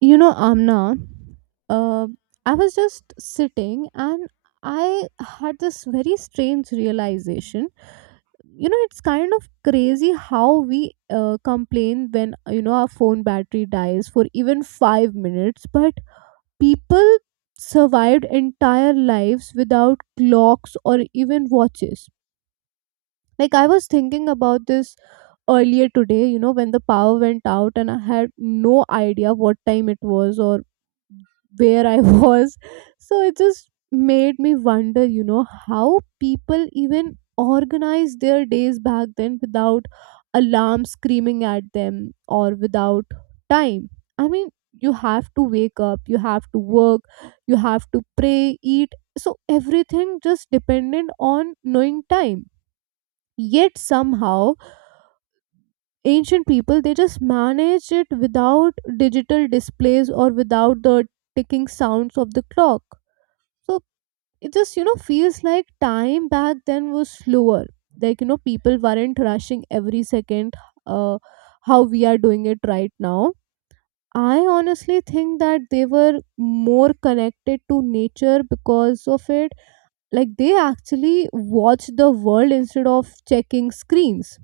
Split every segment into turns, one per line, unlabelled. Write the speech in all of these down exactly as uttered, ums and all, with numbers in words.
You know, Amna, uh, I was just sitting and I had this very strange realization. You know, it's kind of crazy how we uh, complain when, you know, our phone battery dies for even five minutes, but people survived entire lives without clocks or even watches. Like, I was thinking about this earlier today, you know, when the power went out and I had no idea what time it was or where I was. So it just made me wonder, you know, how people even organize their days back then without alarm screaming at them or without time. I mean, you have to wake up, you have to work, you have to pray, eat. So everything just dependent on knowing time. Yet somehow ancient people they just managed it without digital displays or without the ticking sounds of the clock so it just, you know, feels like time back then was slower. Like, you know, people weren't rushing every second uh, how we are doing it right now. I honestly think that they were more connected to nature because of it. Like, they actually watch the world instead of checking screens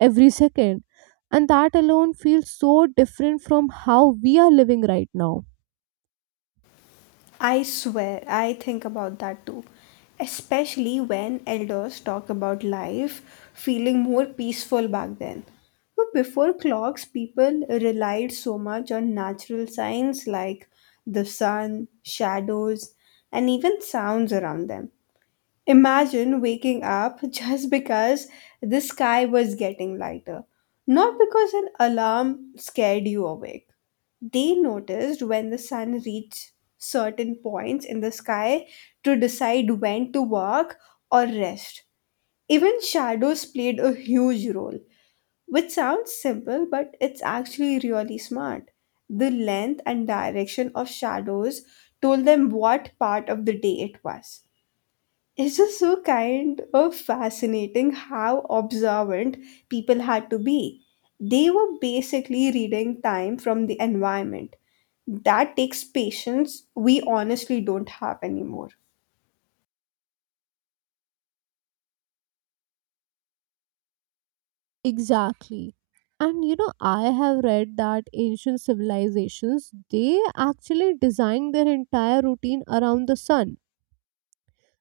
every second. And that alone feels so different from how we are living right now.
I swear, I think about that too. Especially when elders talk about life feeling more peaceful back then. But before clocks, people relied so much on natural signs like the sun, shadows, and even sounds around them. Imagine waking up just because the sky was getting lighter, not because an alarm scared you awake. They noticed when the sun reached certain points in the sky to decide when to walk or rest. Even shadows played a huge role, which sounds simple, but it's actually really smart. The length and direction of shadows told them what part of the day it was. It's just so kind of fascinating how observant people had to be. They were basically reading time from the environment that takes patience we honestly don't have anymore.
Exactly. And you know, I have read that ancient civilizations they actually designed their entire routine around the sun.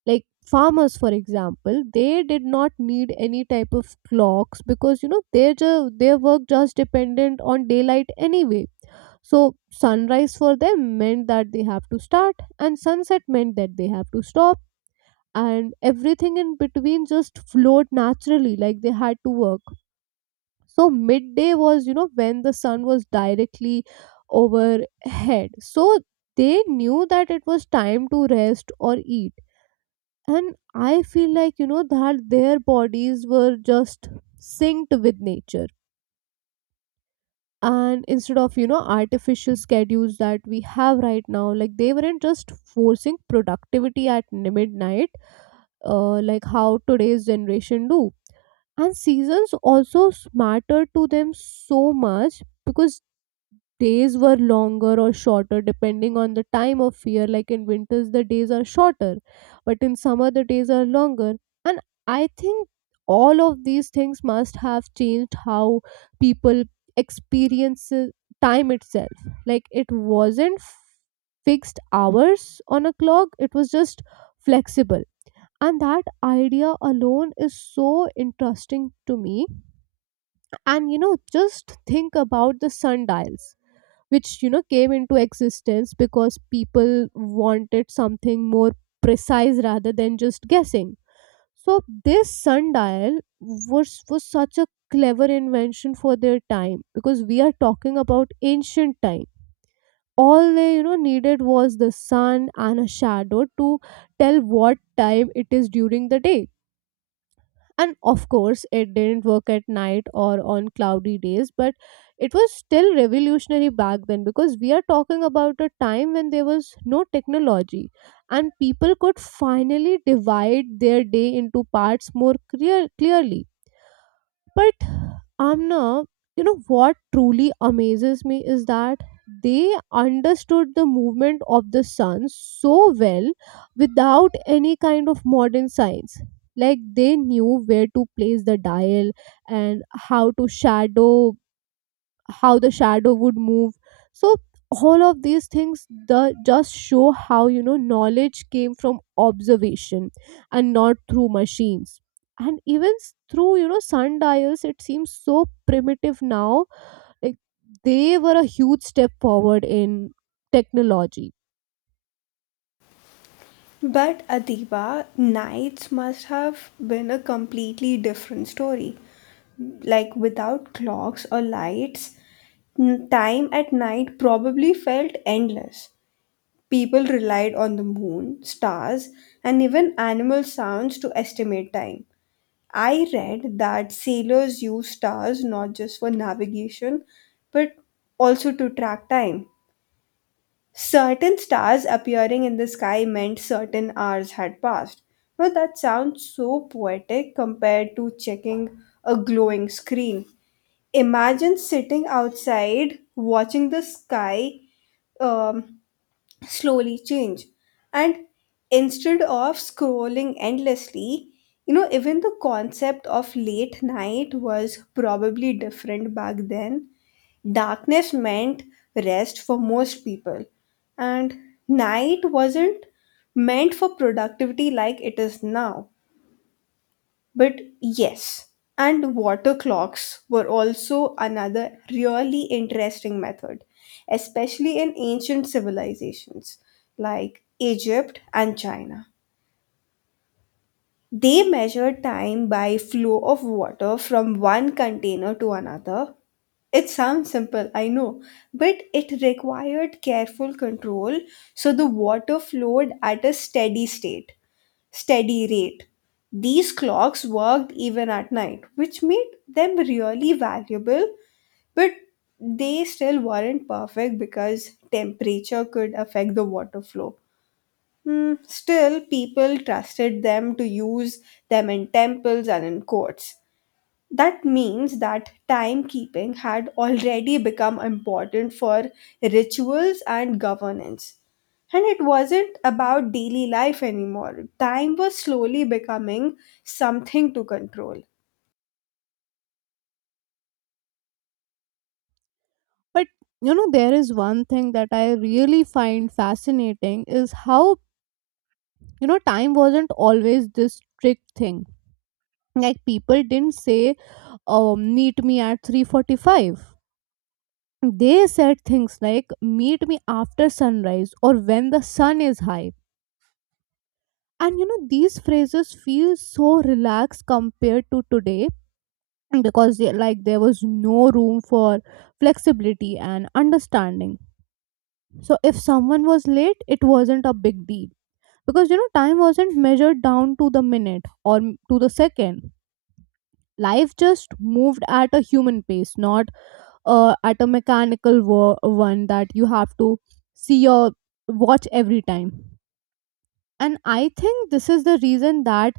Like farmers, for example, they did not need any type of clocks because you know their ju- their work just dependent on daylight anyway. So sunrise for them meant that they have to start, and sunset meant that they have to stop, and everything in between just flowed naturally, like they had to work so midday was you know when the sun was directly overhead so they knew that it was time to rest or eat, and I feel like you know that their bodies were just synced with nature, and instead of you know artificial schedules that we have right now like they weren't just forcing productivity at midnight uh, like how today's generation do. And seasons also mattered to them so much because days were longer or shorter depending on the time of year, like in winters the days are shorter but in summer the days are longer. And I think all of these things must have changed how people experience uh, time itself, like it wasn't f- fixed hours on a clock, it was just flexible, and that idea alone is so interesting to me. And you know, just think about the sundials, which you know came into existence because people wanted something more precise rather than just guessing. So this sundial was was such a clever invention for their time, because we are talking about ancient time. All they you know needed was the sun and a shadow to tell what time it is during the day, and of course it didn't work at night or on cloudy days, but it was still revolutionary back then because we are talking about a time when there was no technology, and people could finally divide their day into parts more clear- clearly. But Amna, you know what truly amazes me is that they understood the movement of the sun so well without any kind of modern science. Like they knew where to place the dial and how to shadow how the shadow would move. So all of these things the, just show how you know knowledge came from observation and not through machines. And even s- through you know sundials, it seems so primitive now, like they were a huge step forward in technology.
But Adiba, nights must have been a completely different story. Like without clocks or lights, n- time at night probably felt endless. People relied on the moon, stars, and even animal sounds to estimate time. I read that sailors used stars not just for navigation but also to track time. Certain stars appearing in the sky meant certain hours had passed. Now that sounds so poetic compared to checking a glowing screen. Imagine sitting outside watching the sky um, slowly change. And instead of scrolling endlessly, you know, even the concept of late night was probably different back then. Darkness meant rest for most people, and night wasn't meant for productivity like it is now. But yes, and water clocks were also another really interesting method, especially in ancient civilizations like Egypt and China. They measure time by flow of water from one container to another. It sounds simple, I know, but it required careful control so the water flowed at a steady state, steady rate. These clocks worked even at night, which made them really valuable, but they still weren't perfect because temperature could affect the water flow. Hmm, still, people trusted them to use them in temples and in courts. That means that timekeeping had already become important for rituals and governance. And it wasn't about daily life anymore. Time was slowly becoming something to control.
But you know, there is one thing that I really find fascinating is how you know time wasn't always this strict thing. Like people didn't say um, meet me at three forty-five, they said things like meet me after sunrise or when the sun is high. And you know these phrases feel so relaxed compared to today, because they, like there was no room for flexibility and understanding. So if someone was late it wasn't a big deal, because you know time wasn't measured down to the minute or m- to the second. Life just moved at a human pace, not uh, at a mechanical wo- one that you have to see your watch every time. And I think this is the reason that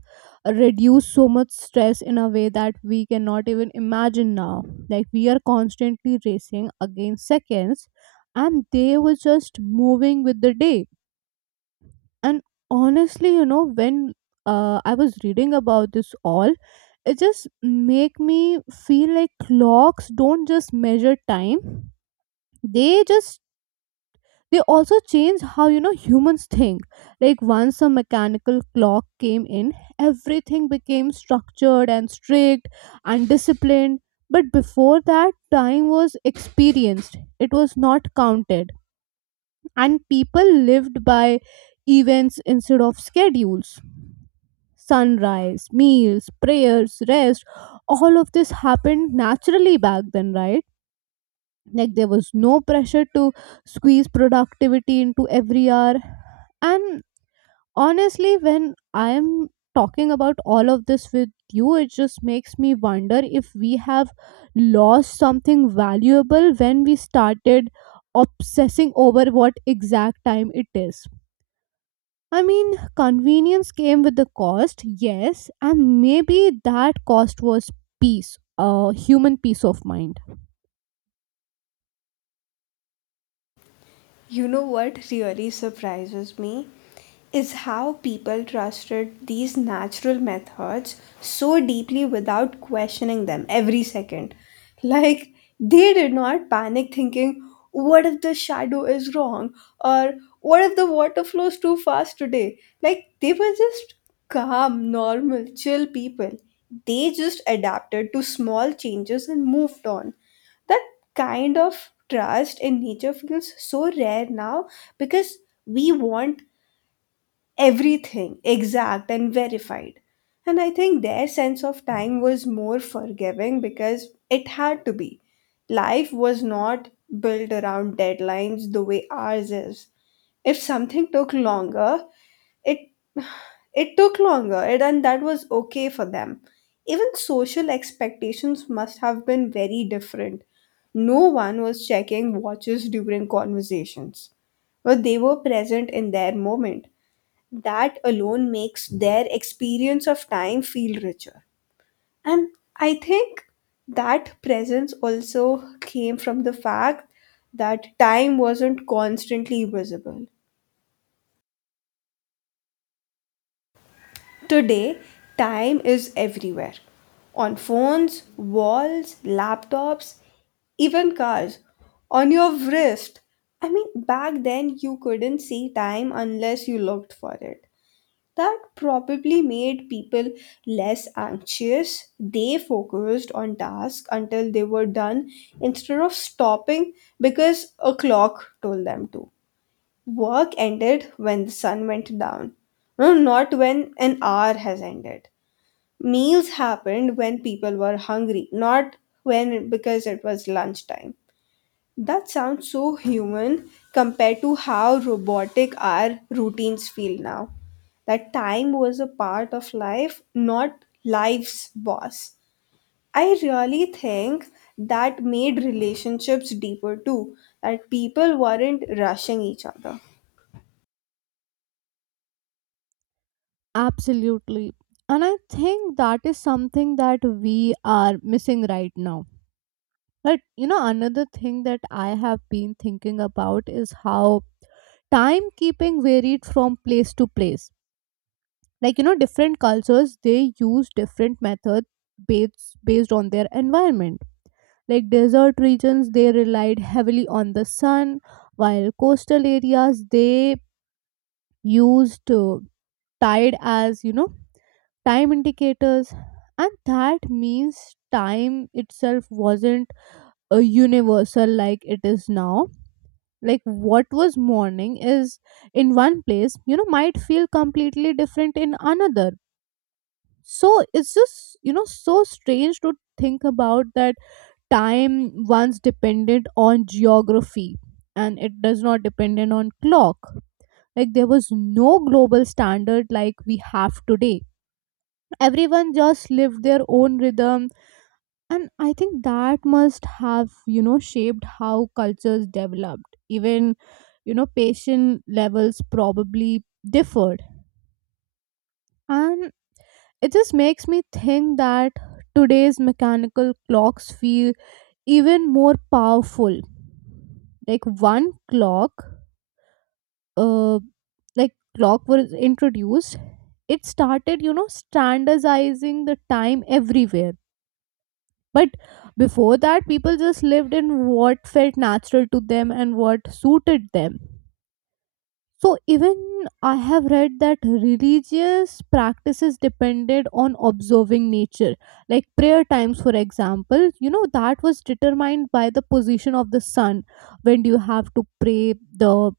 reduce so much stress in a way that we cannot even imagine now. Like we are constantly racing against seconds and they were just moving with the day. And honestly you know when uh, I was reading about this all, it just make me feel like clocks don't just measure time, they just they also change how you know humans think. Like once a mechanical clock came in, everything became structured and strict and disciplined. But before that, time was experienced, it was not counted, and people lived by events instead of schedules. Sunrise, meals, prayers, rest, all of this happened naturally back then, right? Like there was no pressure to squeeze productivity into every hour. And honestly when I am talking about all of this with you, it just makes me wonder if we have lost something valuable when we started obsessing over what exact time it is. I mean convenience came with the cost, yes, and maybe that cost was peace, a human peace of mind.
You know what really surprises me is how people trusted these natural methods so deeply without questioning them every second. Like they did not panic thinking, what if the shadow is wrong? Or what if the water flows too fast today? Like they were just calm, normal, chill people. They just adapted to small changes and moved on. That kind of trust in nature feels so rare now because we want everything exact and verified. And I think their sense of time was more forgiving because it had to be. Life was not built around deadlines the way ours is. If something took longer, it it took longer, and and that was okay for them. Even social expectations must have been very different. No one was checking watches during conversations, but they were present in their moment. That alone makes their experience of time feel richer. And I think that presence also came from the fact that time wasn't constantly visible. Today, time is everywhere on phones, walls, laptops, even cars, on your wrist. I mean, back then you couldn't see time unless you looked for it. That probably made people less anxious. They focused on tasks until they were done instead of stopping because a clock told them to. Work ended when the sun went down, no, not when an hour has ended. Meals happened when people were hungry, not when because it was lunchtime. That sounds so human compared to how robotic our routines feel now. That time was a part of life, not life's boss. I really think that made relationships deeper too, that people weren't rushing each other.
Absolutely. And I think that is something that we are missing right now. But you know, another thing that I have been thinking about is how timekeeping varied from place to place. Like, you know, different cultures they use different methods based based on their environment. Like desert regions they relied heavily on the sun, while coastal areas they used uh, tide as, you know, time indicators. And that means time itself wasn't a universal like it is now. Like what was morning is in one place you know might feel completely different in another. So it's just you know so strange to think about that time once depended on geography and it does not dependent on clock. Like there was no global standard like we have today, everyone just lived their own rhythm. And I think that must have you know shaped how cultures developed, even you know patient levels probably differed. And it just makes me think that today's mechanical clocks feel even more powerful. Like one clock uh like clock was introduced, it started you know standardizing the time everywhere. But before that, people just lived in what felt natural to them and what suited them. So, even I have read that religious practices depended on observing nature, like prayer times, for example. You know, that was determined by the position of the sun. When do you have to pray the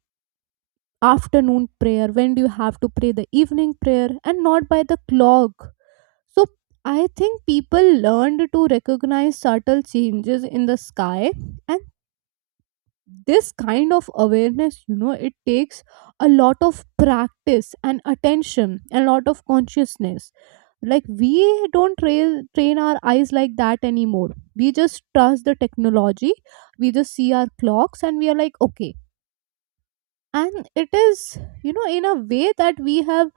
afternoon prayer? When do you have to pray the evening prayer? And not by the clock. So I think people learned to recognize subtle changes in the sky, and this kind of awareness you know it takes a lot of practice and attention and a lot of consciousness. Like we don't tra- train our eyes like that anymore, we just trust the technology, we just see our clocks and we are like okay. And it is you know in a way that we have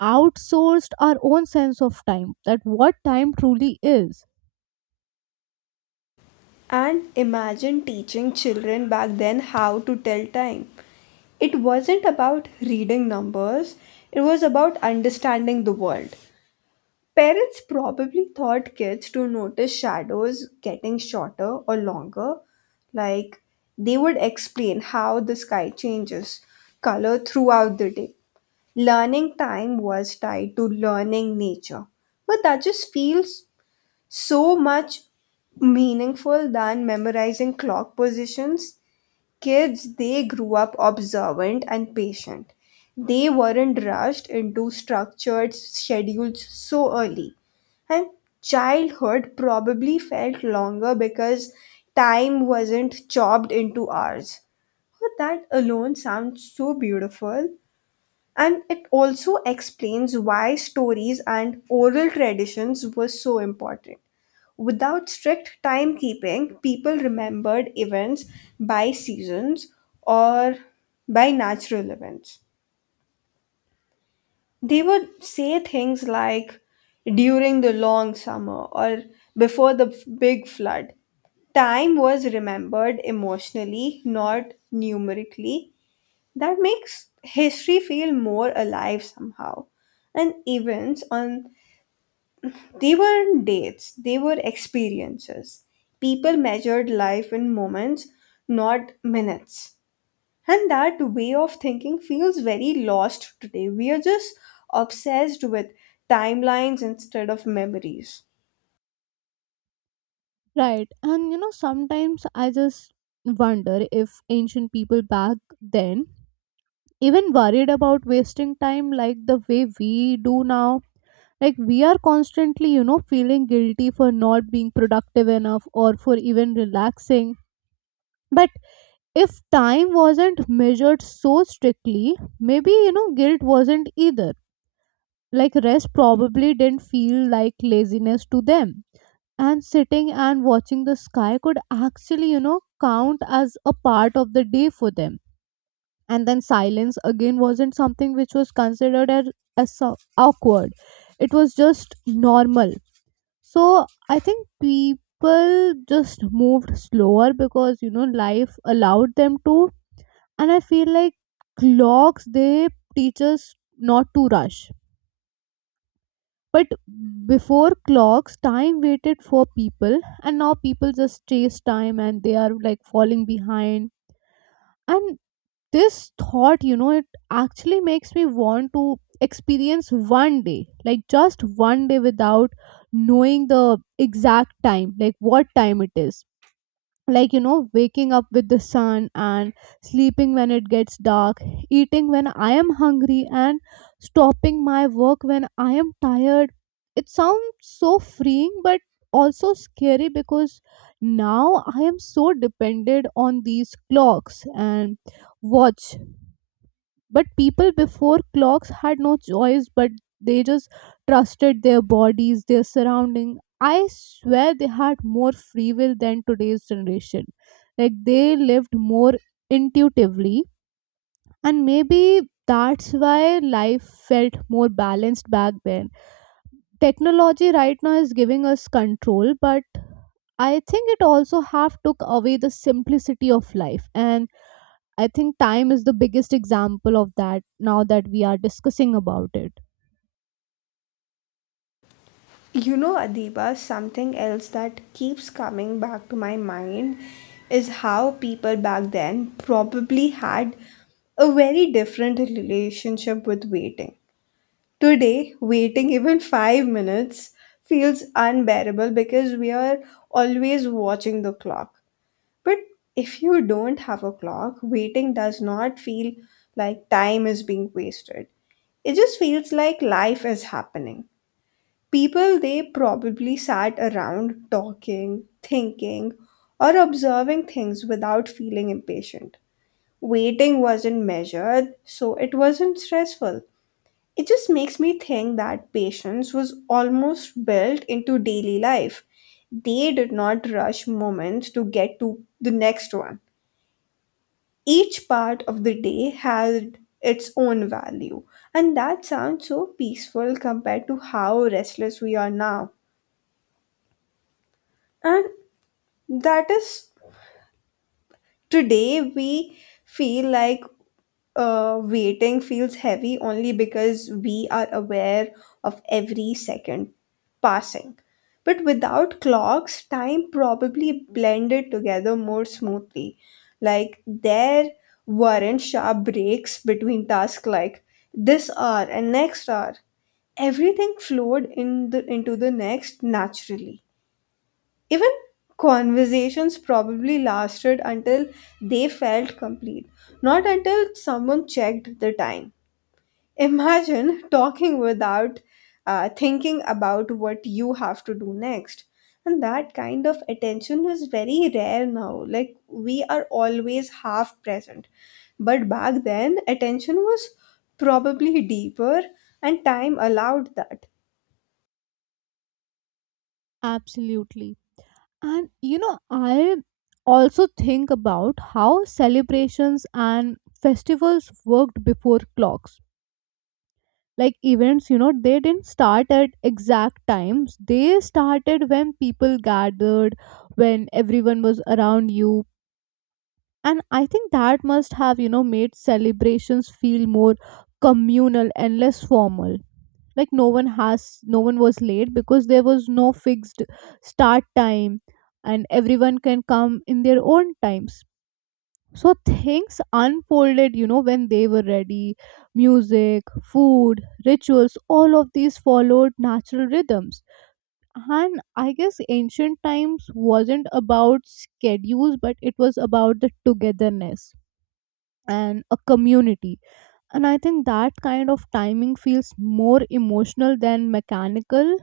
outsourced our own sense of time, that what time truly is.
And imagine teaching children back then how to tell time. It wasn't about reading numbers, it was about understanding the world. Parents probably taught kids to notice shadows getting shorter or longer. Like they would explain how the sky changes color throughout the day. Learning time was tied to learning nature. But that just feels so much meaningful than memorizing clock positions. Kids, they grew up observant and patient. They weren't rushed into structured schedules so early. And childhood probably felt longer because time wasn't chopped into hours. But that alone sounds so beautiful. And it also explains why stories and oral traditions were so important. Without strict timekeeping, people remembered events by seasons or by natural events. They would say things like during the long summer or before the f- big flood. Time was remembered emotionally, not numerically. That makes history feel more alive somehow. And events on they weren't dates, they were experiences. People measured life in moments, not minutes. And that way of thinking feels very lost today. We are just obsessed with timelines instead of memories.
Right. And you know, sometimes I just wonder if ancient people back then even worried about wasting time like the way we do now. Like, we are constantly, you know, feeling guilty for not being productive enough or for even relaxing. But if time wasn't measured so strictly, maybe, you know, guilt wasn't either. Like, rest probably didn't feel like laziness to them, and sitting and watching the sky could actually, you know, count as a part of the day for them. And then silence again wasn't something which was considered as, as so- awkward, it was just normal. So I think people just moved slower because, you know, life allowed them to. And I feel like clocks, they teach us not to rush. But before clocks, time waited for people, and now people just chase time and they are like falling behind. And this thought, you know, it actually makes me want to experience one day, like just one day without knowing the exact time, like what time it is, like you know waking up with the sun and sleeping when it gets dark, eating when I am hungry and stopping my work when I am tired. It sounds so freeing but also scary because now I am so dependent on these clocks and watch. But people before clocks had no choice, but they just trusted their bodies, their surrounding. I swear they had more free will than today's generation. Like they lived more intuitively, and maybe that's why life felt more balanced back then. Technology right now is giving us control, but I think it also have took away the simplicity of life. And I think time is the biggest example of that now that we are discussing about it.
You know, Adiba, something else that keeps coming back to my mind is how people back then probably had a very different relationship with waiting. Today, waiting even five minutes feels unbearable because we are always watching the clock. But if you don't have a clock, waiting does not feel like time is being wasted. It just feels like life is happening. People, they probably sat around talking, thinking, or observing things without feeling impatient. Waiting wasn't measured, so it wasn't stressful. It just makes me think that patience was almost built into daily life. They did not rush moments to get to the next one. Each part of the day had its own value, and that sounds so peaceful compared to how restless we are now. And that is, today we feel like uh, waiting feels heavy only because we are aware of every second passing. But without clocks, time probably blended together more smoothly. Like there weren't sharp breaks between tasks like this hour and next hour. Everything flowed in the, into the next naturally. Even conversations probably lasted until they felt complete, not until someone checked the time. Imagine talking without uh, thinking about what you have to do next. And that kind of attention is very rare now. Like, we are always half present. But back then, attention was probably deeper, and time allowed that.
Absolutely. And you know, I also think about how celebrations and festivals worked before clocks. Like events, you know, they didn't start at exact times, they started when people gathered, when everyone was around you. And I think that must have, you know, made celebrations feel more communal and less formal. Like no one has no one was late because there was no fixed start time, and everyone can come in their own times, so things unfolded, you know, when they were ready. Music, food, rituals, all of these followed natural rhythms. And I guess ancient times wasn't about schedules, but it was about the togetherness and a community. And I think that kind of timing feels more emotional than mechanical.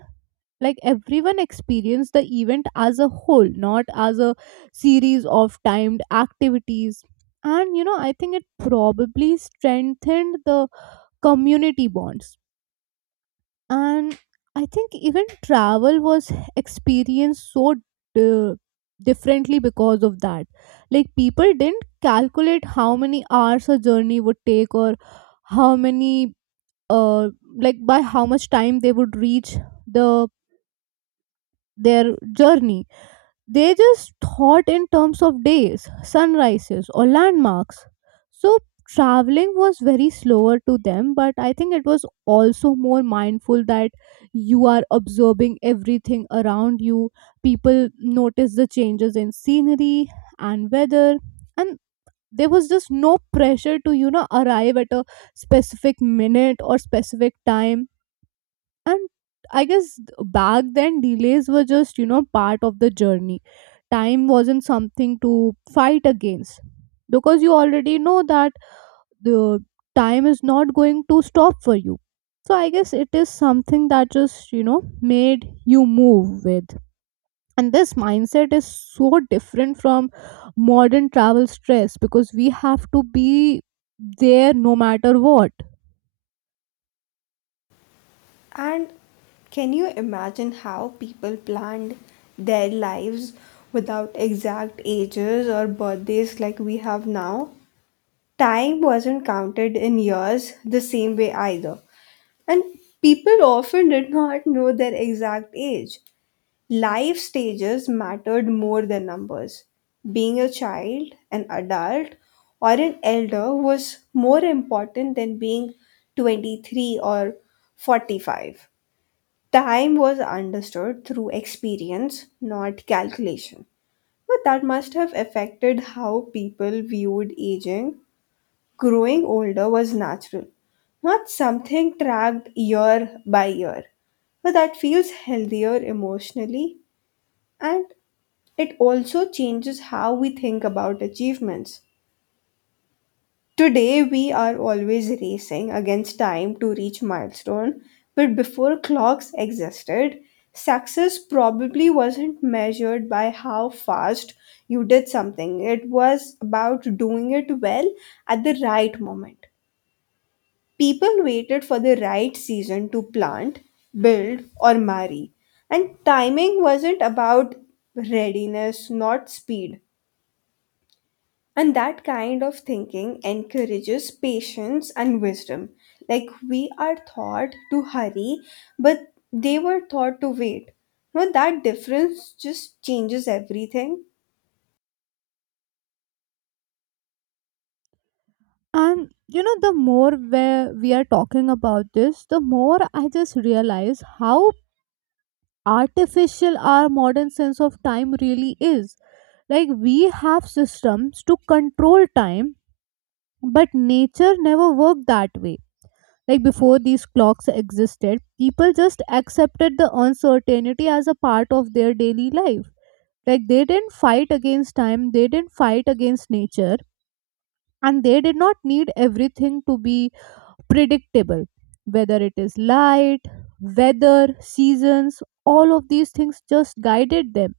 Like everyone experienced the event as a whole, not as a series of timed activities. And you know, I think it probably strengthened the community bonds. And I think even travel was experienced so uh, differently because of that. Like people didn't calculate how many hours a journey would take, or how many, uh, like by how much time they would reach the their journey. They just thought in terms of days, sunrises, or landmarks. So traveling was very slower to them, but I think it was also more mindful, that you are observing everything around you. People notice the changes in scenery and weather, and there was just no pressure to, you know, arrive at a specific minute or specific time. And I guess back then delays were just, you know, part of the journey. Time wasn't something to fight against, because you already know that the time is not going to stop for you. So I guess it is something that just, you know, made you move with. And this mindset is so different from modern travel stress, because we have to be there no matter what.
And can you imagine how people planned their lives without exact ages or birthdays like we have now? Time wasn't counted in years the same way either. And people often did not know their exact age. Life stages mattered more than numbers. Being a child, an adult, or an elder was more important than being twenty-three or forty-five. Time was understood through experience, not calculation. But that must have affected how people viewed aging. Growing older was natural, not something tracked year by year. But that feels healthier emotionally and it also changes how we think about achievements. Today, we are always racing against time to reach milestone, but before clocks existed, success probably wasn't measured by how fast you did something. It was about doing it well at the right moment. People waited for the right season to plant, build, or marry. And timing wasn't about readiness, not speed. And that kind of thinking encourages patience and wisdom. Like we are taught to hurry, but they were taught to wait. Now that difference just changes everything.
And you know, the more where we are talking about this, the more I just realize how artificial our modern sense of time really is. Like we have systems to control time, but nature never worked that way. Like before these clocks existed, people just accepted the uncertainty as a part of their daily life. Like they didn't fight against time, they didn't fight against nature, and they did not need everything to be predictable. Whether it is light, weather, seasons, all of these things just guided them.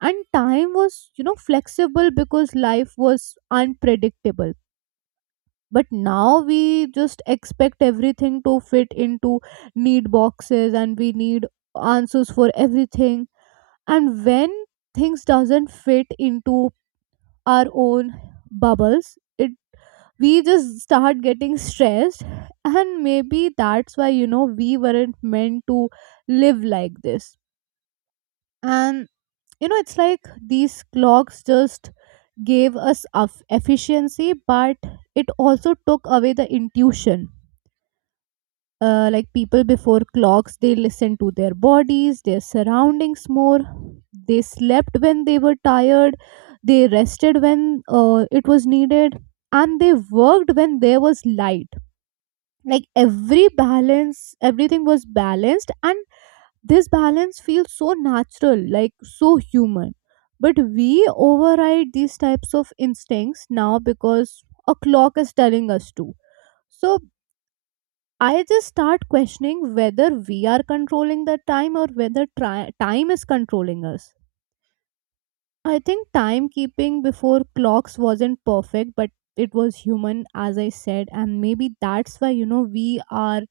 And time was, you know, flexible, because life was unpredictable. But now we just expect everything to fit into need boxes, and we need answers for everything. And when things doesn't fit into our own bubbles, it, we just start getting stressed. And maybe that's why, you know, we weren't meant to live like this. And you know, it's like these clocks just gave us of efficiency, but it also took away the intuition. Uh, like people before clocks, they listened to their bodies, their surroundings more. They slept when they were tired, they rested when, uh, it was needed, and they worked when there was light. Like every balance, everything was balanced, and this balance feels so natural, like so human. But we override these types of instincts now because a clock is telling us to. So I just start questioning whether we are controlling the time, or whether tri- time is controlling us. I think timekeeping before clocks wasn't perfect, but it was human, as I said, and maybe that's why, you know, we are,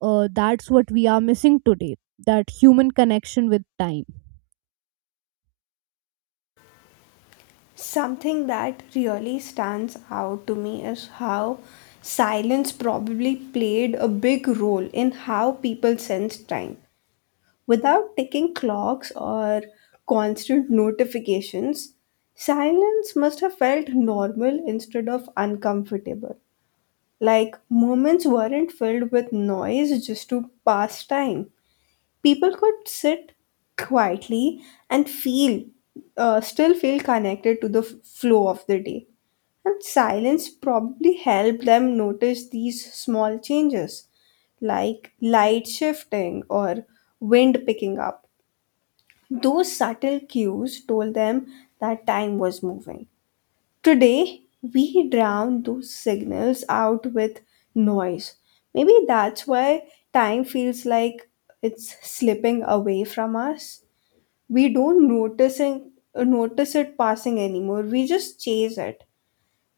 uh, that's what we are missing today, that human connection with time.
Something that really stands out to me is how silence probably played a big role in how people sense time. Without ticking clocks or constant notifications, silence must have felt normal instead of uncomfortable. Like moments weren't filled with noise just to pass time. People could sit quietly and feel, uh, still feel connected to the f- flow of the day. And silence probably helped them notice these small changes, like light shifting or wind picking up those subtle cues told them that time was moving. Today, we drown those signals out with noise. Maybe that's why time feels like it's slipping away from us. We don't notice it, notice it passing anymore. We just chase it.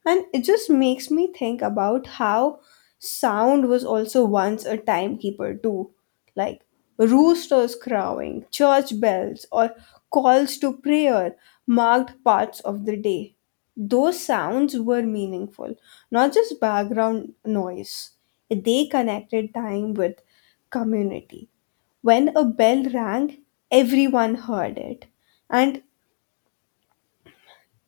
And it just makes me think about how sound was also once a timekeeper, too. Like roosters crowing, church bells, or calls to prayer marked parts of the day. Those sounds were meaningful, not just background noise. They connected time with community. When a bell rang, everyone heard it. And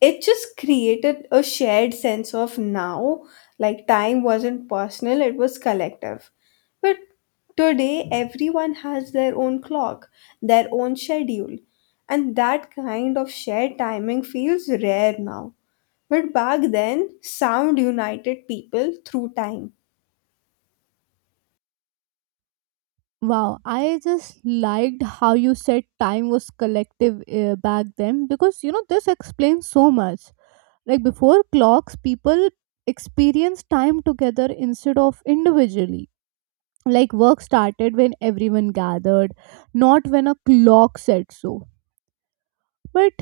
it just created a shared sense of now, like time wasn't personal, it was collective. But today everyone has their own clock, their own schedule, and that kind of shared timing feels rare now, but back then sound united people through time.
Wow, I just liked how you said time was collective uh, back then, because, you know, this explains so much. Like before clocks, people experienced time together instead of individually. Like work started when everyone gathered, not when a clock said so. But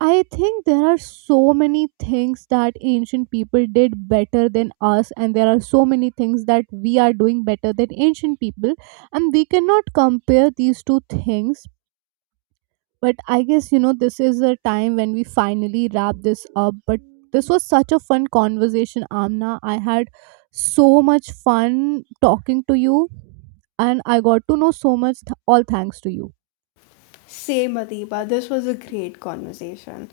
I think there are so many things that ancient people did better than us, and there are so many things that we are doing better than ancient people, and we cannot compare these two things. But I guess, you know, this is a time when we finally wrap this up. But this was such a fun conversation, Amna. I had so much fun talking to you, and I got to know so much. Th- all thanks to you.
Same, Adiba, this was a great conversation.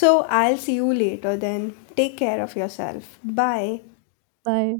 So I'll see you later then. Take care of yourself. Bye.
Bye.